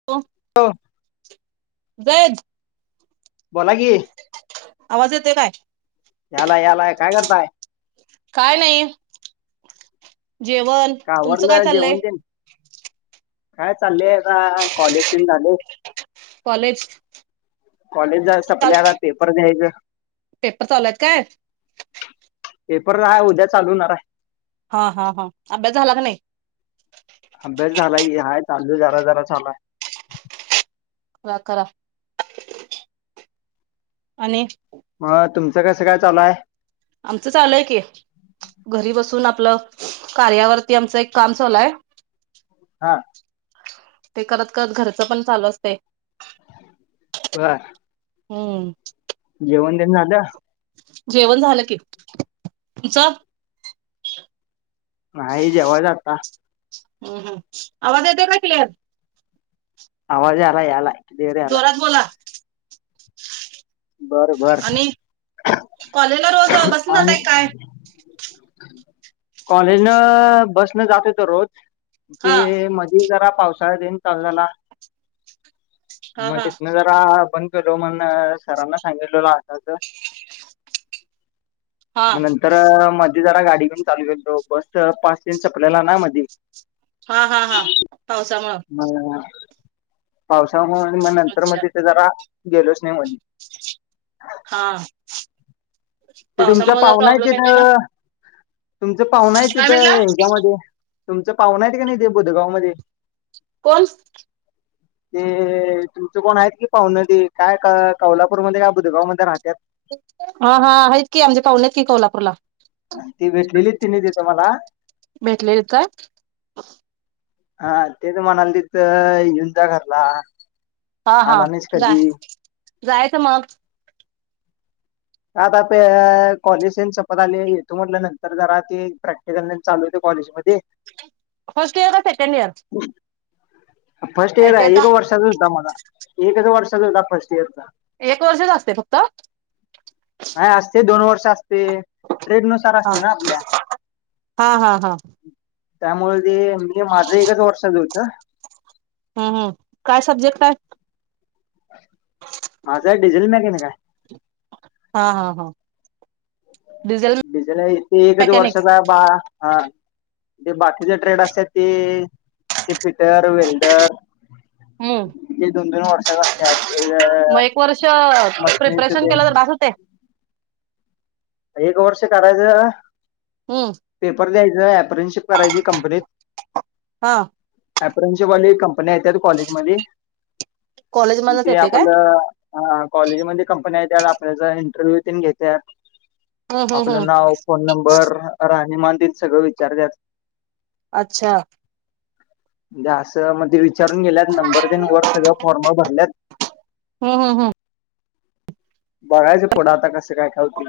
Hello. बोला की. आवाज येतोय काय, याला याला काय करताय काय नाही. जेवण. का तुमचं काय आवरलं चाललंय? जेवण तेन काय चाललंय, आता कॉलेज तेन झालंय. कॉलेज कॉलेज जरा चाल सपलय आता पेपर द्यायचं. पेपर चालू आहेत काय. पेपर हाय उद्या चालू हुणार हाय. हा हा हा अभ्यास झाला की नाही. अभ्यास झाला क हा झाला की जरा जरा चालू आहे. करा करा. आणि मग तुमचं कसं काय चालू आहे. आमचं चालू हाय की घरी बसून आपलं, कार्यावरती आमचं एक काम चालू हाय. हा. ते करत करत घरचं पण चालू असतयं. बरं. हम्म. जेवण तेन झालं. जेवण झालं की तुमचं नाही जेव्हा आत्ता. हम् हम आवाज येते का क्लिअर आवाज याला याला. क्लिअर याला जोरात बोला. बर बर आणि कॉलेजला रोज बसून आणि जाताय काय? कॉलेज न बसन जात होतो रोज ते हा म जरा पावसाळा दिन चल झाला हा मग हा तथन जरा बंद केलो म्हण सरांना सांगितलेला आताच हा नंतर माझ जरा गाडी घून चालू केलो बस पास टेन संपलेल्यांना मधी हा हा हा पावसामुंळ. मग पावसाळ्यामुळे आणि नंतर म अच्छा तिथे जरा गेलोच नाही म्हण- हा. ते तुमचा पावसामुळे जरा पाहुना आहे प्रॉब्लेम येतोय ना तिथं. तुमचा पाहुना आहे काय तिथ म्हणला ह्याच्यामध्ये. तुमचा पाहुणा का नाही ते इथे बुधगाव मध्ये. कोण? ते तुमच कोण आहेत कि पाव्हणं ते. काय कोल्हापूरमध्ये काय बुधगाव मध्ये राहत्यात. हा हा. आहेत की आमचे पाव्हणे की कोल्हापूरला. ते भेटलेलेत तिन्ही तिथे मला. भेटलेले का? हा. तेच म्हणाल तिथं येऊन जा घरला. हा हा. आला नाहीस जा कधी जायचं मग? आता ते कॉलेजन सम्पत आले. येतो म्हटल नंतर जरा ते प्रॅक्टिकल चालू होते कॉलेजमध्ये. ते- फर्स्ट इयर का सेकंड इयर फर्स्ट इयर आहे. आयटीआयचा एका वर्षाचा होता माझा. एकच वर्षाचा होता फर्स्ट इयरचा. एक वर्षच असतेय फक्त? हां. असतय दोन वर्ष असते. ट्रेड नुसार हा असते ना आपल्या? हा हा हा. त्यामुळे ते, मी माझं एकच वर्षाच गेलं होतं. हां. हां. काय सब्जेक्ट काय? माझा डिझेल मॅकॅनिक आहे. हा हा हा. डिझेल बिज नाही ते एकच मेकॅनिक्स वर्षाचा- बा हा ते. बाकीचे ट्रेड असतात ते- फिटर, वेल्डर- हम्म ते दोन दोन वर्षाचे असत्यात. मग एक वर्ष प्रिपरेशन केलं तर [unintelligible] बास होते एक वर्ष करायचं- हम्. पेपर द्यायच. अप्रनशिप करायची हा कंपनीत- अप्रनशवाली कंपन्या येतात कॉलेजमध्ये कॉलेज मधनच ते येते काय आपलं- हा. कॉलेजमध्ये कंपन्या आहेत त्या आपल्याचा इंटरव्हू घेत्यात. हम्म हम्म हम्म आपलं नाव, फोन नंबर, राहणीमान तिथे सगळं विचारत्यात. अच्छा. द्या असं मग ते विचारून गेल्यात. नंबर तेन वर सगळं फॉर्म भरल्यात. हम् हम हम्. बघायचं पुढ आता कसं काय खाऊतील.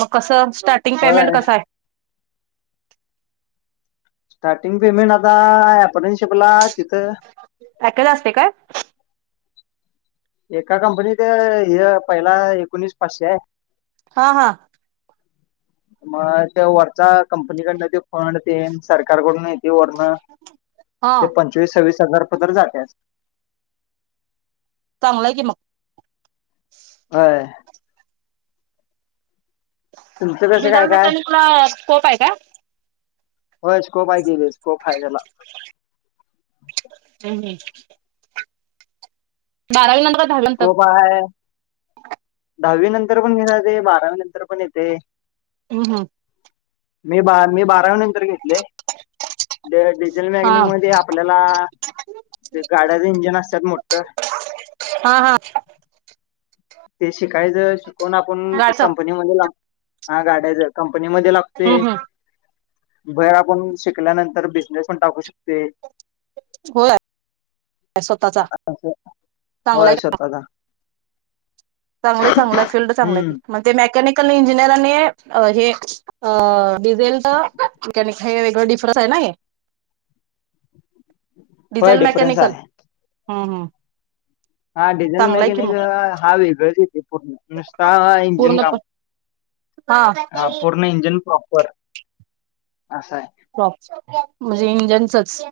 मग कसं, स्टार्टिंग पेमेंट होय कसं आहे? स्टार्टिंग पेमेंट आता अप्रनशिपला - पॅकेज असते का? एका कंपनीत हे पहिला एकोणीस पाचशे आहे. हा हा. मग ते वरच्या कंपनीकडन ते फंड- ते सरकारकडून येतय वरन हा ते पंचवीस सव्वीस हजार पर्यन्त जात्यात. चांगलंय कि मग. व्हय. तुमचं कसं काय डिझेल काय मेकॅनिकला स्कोप हाय काय? होय स्कोप हाय केलीस. स्कोप हाय त्याला. हम्म हम्म. बारावी नं [unintelligible] स्कोप हाय. दहावी नंतर पण घेेत ते बारावी नंतर पण येते. हम्म हम्म. मी बा मी बारावी नंतर घेतले. डिझेल हा मॅगनिग मध्ये आपल्याला. गाड्याचे इंजन असतात मोठं. हा हा. ते शिकायचं. शिकवून आपण गाडीचा कंपनीमध्ये लाव हा गाड्याचं कंपनीमध्ये लाव हम्म ते. हम्म बाहेर आपण शिकल्यानंतर बिझनेस पण टाकू शकते. होय स्वतःचा [inaudible] चांगलाय होय स्वता चा. चागलय चागलय फील्ड चांगलंय हम्म की. म ते मेकॅनिकल इंजिनियर आणि हे अ डिझेलच [unintelligible] हे वेगळं डिफरनस हाय ना हे? होय डीझल डिफरन्स मेकॅनिकल. आहे हम्म हम्म. हा डिझेल चांगलाय की मग मेकॅनिकल. हा वेगळाचेते पूर्ण. नुसता इंजन पूर्ण पण काम, हा पूर्ण इंजिन प्रॉपर. असाय. प्रॉ म्हणजे इंजनचच.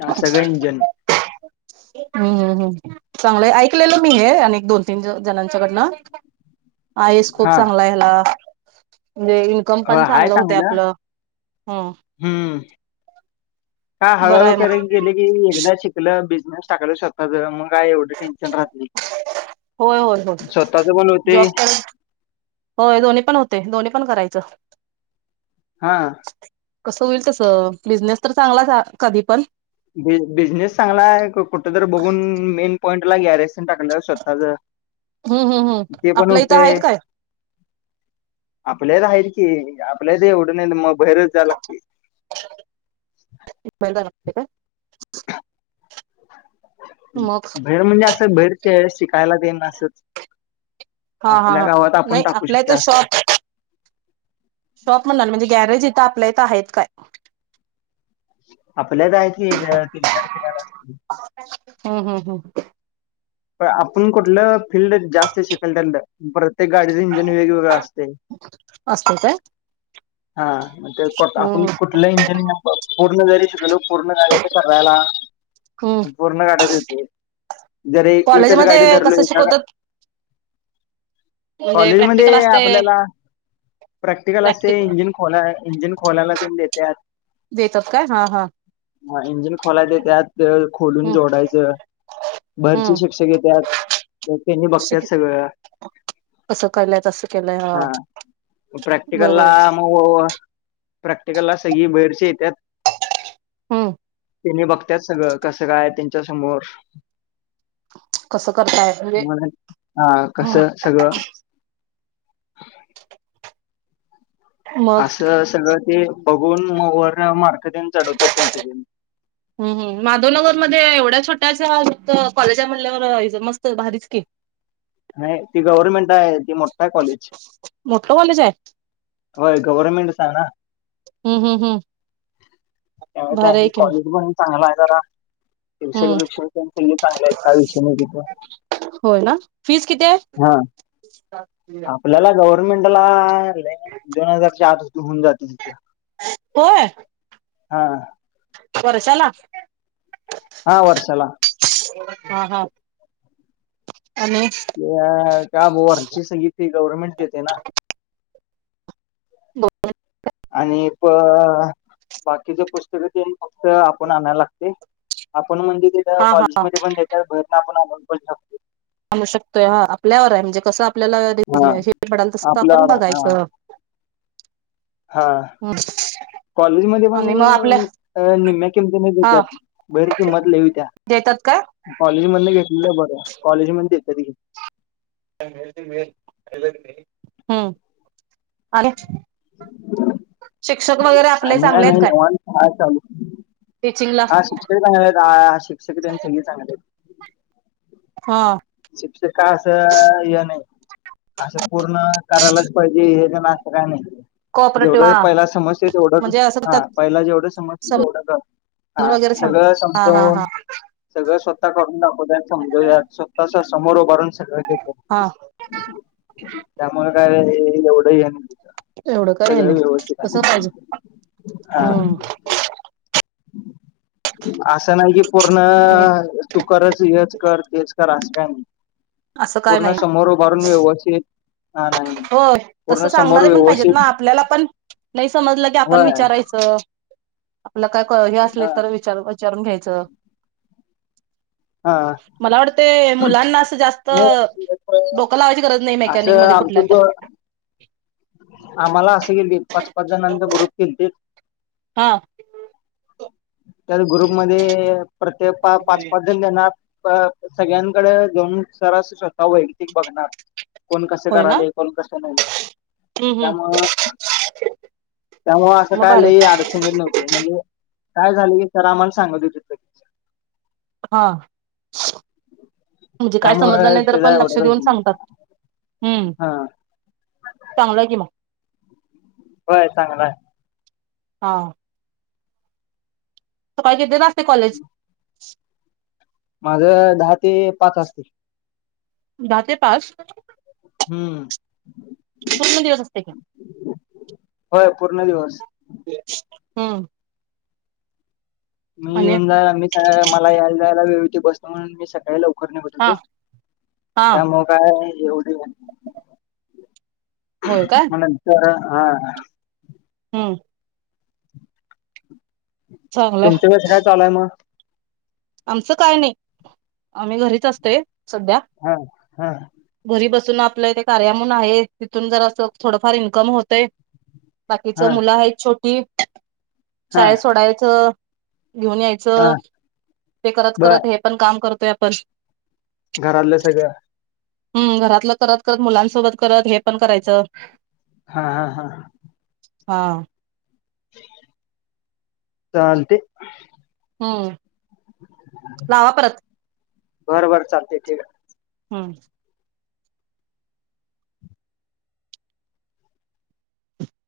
हा सगळ इंजन. हम्म हम्म हम्म. चांगलंय. ऐकलेलं मी हे अ दोन तीन जनाच्याकडन. आयस खूप हा चांगला ह्याला. म्हणजे इन्कम होय पण हाय चांगलं होतय आपलं. हम्म. हम्म का बरं हळूहळू आहे मग करे गेले की, एकदा शिकल. बिझनेस टाकूल शक आ मग काय एवढी टेन्शन राहत नाही. होय होय होय स्वतःच पण होते. जॉब करत होय दोन्ही पण होते. दोन्ही पण करायचं. हा. कसं होईल तसं. बिझनेस तर चांगलाच कधी पण. बि बिझनेस चांगलाय. कु कुठं तर बघून मेन पॉईंट ला गॅरेज तेन टाकल्या स्वतःच. हम्म हम्म हम्म. आपल्या इथं हायेत काय? आपल्यात आहेतल की. आपल्या एवढं नाही मग बाहेरच जा लागते. बाहेर जा लागते का? मग बाहेर म्हणजे असं, बाहेर चे शिक शिकायला तेन असच. हा हा आपल्या हा गावात आपण नाही टाकू आपल्या शकतोय इथं असं. शॉप शॉप म्हणाल. म्हणजे गॅरेज इथं आपल्या इथं हायेत काय? आपल्या इथं आहे कि. [unintelligible] हम्म हम्म हम्म. प आपण कुठलं फील्ड जास्त शिकेल त्यातील. प्रत्येक गाडीचं इंजन वेगवेगळं असतय. असतय काय? हा म ते आपण हम् कुठलं इंजिनिरि पूर्ण जरी शिकलो पूर्ण झाल तर करायला हम् पूर्ण गाड्याच येत. जर एक एकच गाडी कॉलेजमध्ये धरलो कसं एका शिकवतात म्हणजे कॉलेज प्रॅक्टिकल मध्ये असते आपल्याला प्रॅक्टिकल अस प्रॅक्टिक जीन खोला इंजिन खोलायला तेन देतात. देतत काय हा हा हा इंजिन खोलाय ते त्यात अं खोलून हम् जोडायचं भरची हम् शिक्षक येत्यात त्यांनी बघत्यात शिक सगळ कसं केलंय तस केलंय हं हा प्रॅक्टिकलला मग प्रॅक्टिकलला सगळी बैरच्या येत्यात हम्मम त्यांनी बघत्या सगळं कसं काय त्यांच्या समोर कसं करताय म्हणजे मःमला हा कसं सगळं मग असं सगळं ते बघून मग वर मारक दिन चढवत्यात त्यांचे दिन हम् हम माधवनगर मध्ये एवढ्या अ छोट्या हा फक्त कॉलेजा म्हणल्यावर अ मस्त भारीच कि नाही ती गव्हर्मेंट आहे ती मोठा कॉलेज मोठं कॉलेज आहे होय गव्हर्नमेंटचा आहे ना हम् हम् हम् त्या भारी आहे की मग कॉलेज बंद चांगला आहे जरा शव स हम्म पेक्ष पले चांगले आहेत का विषय नाही तिथं होय ना फिज किती हा आहे आपल्याला गव्हर्नमेंटला ले दोन हजार चे आार सुध होऊन जाते तिथे होय हाआ वर्षांला हा वर्षांला हां हांआणि का ब वरची सगळी फि गव्हर्नमेंट देते ना बं आणिप अं बाकीचे पुस्तक ते फक्त आपण आणायला लागते आपण म्हणजे त्याच्या हा हा कॉलेजमध्ये पण भहेर आपण पण शकतो म्हणू शकतोय ह आपल्यावर आहे म्हणजे कसं आपल्याला हा हे पडाल तसच आपला आपण हा बघायचं [inaudible] हो कॉलेज मध्ये पण अ निम्म्या किंमती नाही त्या्या हा भैर किंमत ल होत्या देतात का कॉलेज मध्ये घेतलेलं आहे बरं कॉलेज मध्ये येत त हम्म आलेत शिक्षक वगैरे आपले आणि चांगलेत नाही काय निवांत हाय चालू. टीचिंगला हा शिक्षक चांगले आहेत शिक्षकेत्यांचं हे चांगलं हा शिक्ष का असं य नाही असं पूर्ण करायलाच पाहिजे हे तर नातं काय नाही कोऑपरेटिव्ह जेवढं हा पहिला समज तेवढं म्हणजे असं हा त्यात पहिला जेवढं समजते समजून तेवढं क हा वगैरे सांग सगळं हा हा समजून हा सगळं स्वतः करून दाखव दचं म्हणजे या स्वतःच समोर उभारून सगळं घेत हा त्यामुळेळ काय एवढं आहे ना एवढं काय हे सगळं नाही व्यवस्थित आहे तसं पाहिजे हा हम्म असं नाही की पूर्ण तू करच हेच कर तेच कर अस काय नाही असं काय पूर्ण नाही समोर भारून व्यवस्थित हा नाही नाही हो तस पूर्ण समोर सांगणारे पण पाहिजेत ना व्यवस्थित आपल्याला पण नाही समजलं की आपण होय विचारायचं आपल्या काय क हे असले हा तर विचार विचारून घ्यायचं हा मला वाटतेय मुलांना असं जास्त नाही लोकलावाज गज नाही असं मेकनिकमध्ये कुठ. आमचं आम्हाला असं क पाच पाच जणांंत बरोर केत देत. हां त्यात ग्रुप मध्ये प्रत्येक पाच पाच जण देणार. सगळ्यांकडे जान सरास स्वतः वैयक्तिक बघणार. कोण कसे होय ना करायले कोण कसे नाही. हम् हम् त्यामुळ त्यामुळ असं मग काय बरे लई अड ्ह म्हणजे काय झाली स आमला सांग तिथ. हा म्हणजे काय समजलं त्यामुळे नाही तर पण त्याचा लक्ष एवढा देऊन सांगतात. हम्म हा चांगलं कि म होय चांगलाय. हा स काय केतेत असते कॉलेज माझ दहा ते पाच असते. द ते पाच हम्म कू्ण दिवस असते का? होय पूर्ण दिवस हम मी आणि येऊन जायला मी मला यायला जायला वेवती बतो म्हणून मी सकाळी लव बू हा तू हा त्यामु काय एवढी होय का? म विचार हा हम्म चांगलंय तुमं कस काय चालय मग आमचं काय नाही आम्ही घरीच असतोय सध्या हा हा घरी बसून आपलं इ ते कार्यामुून आहे तिथून जरा असं थोडंफार इन्कम होतय. बाकीच हा मुलं आहेत छोटी हा शाळेत सोडायचं. घेऊन हा यायचं ते करत बर करत हे पण काम करतोय आपण घरलं सगळं हम् घरातलं करत करत मुलांसोबत करत हे पण करायचं. हा हा हा हा चालतय हम्म लावा परत घरभर चालते ठीक आहे. हम्म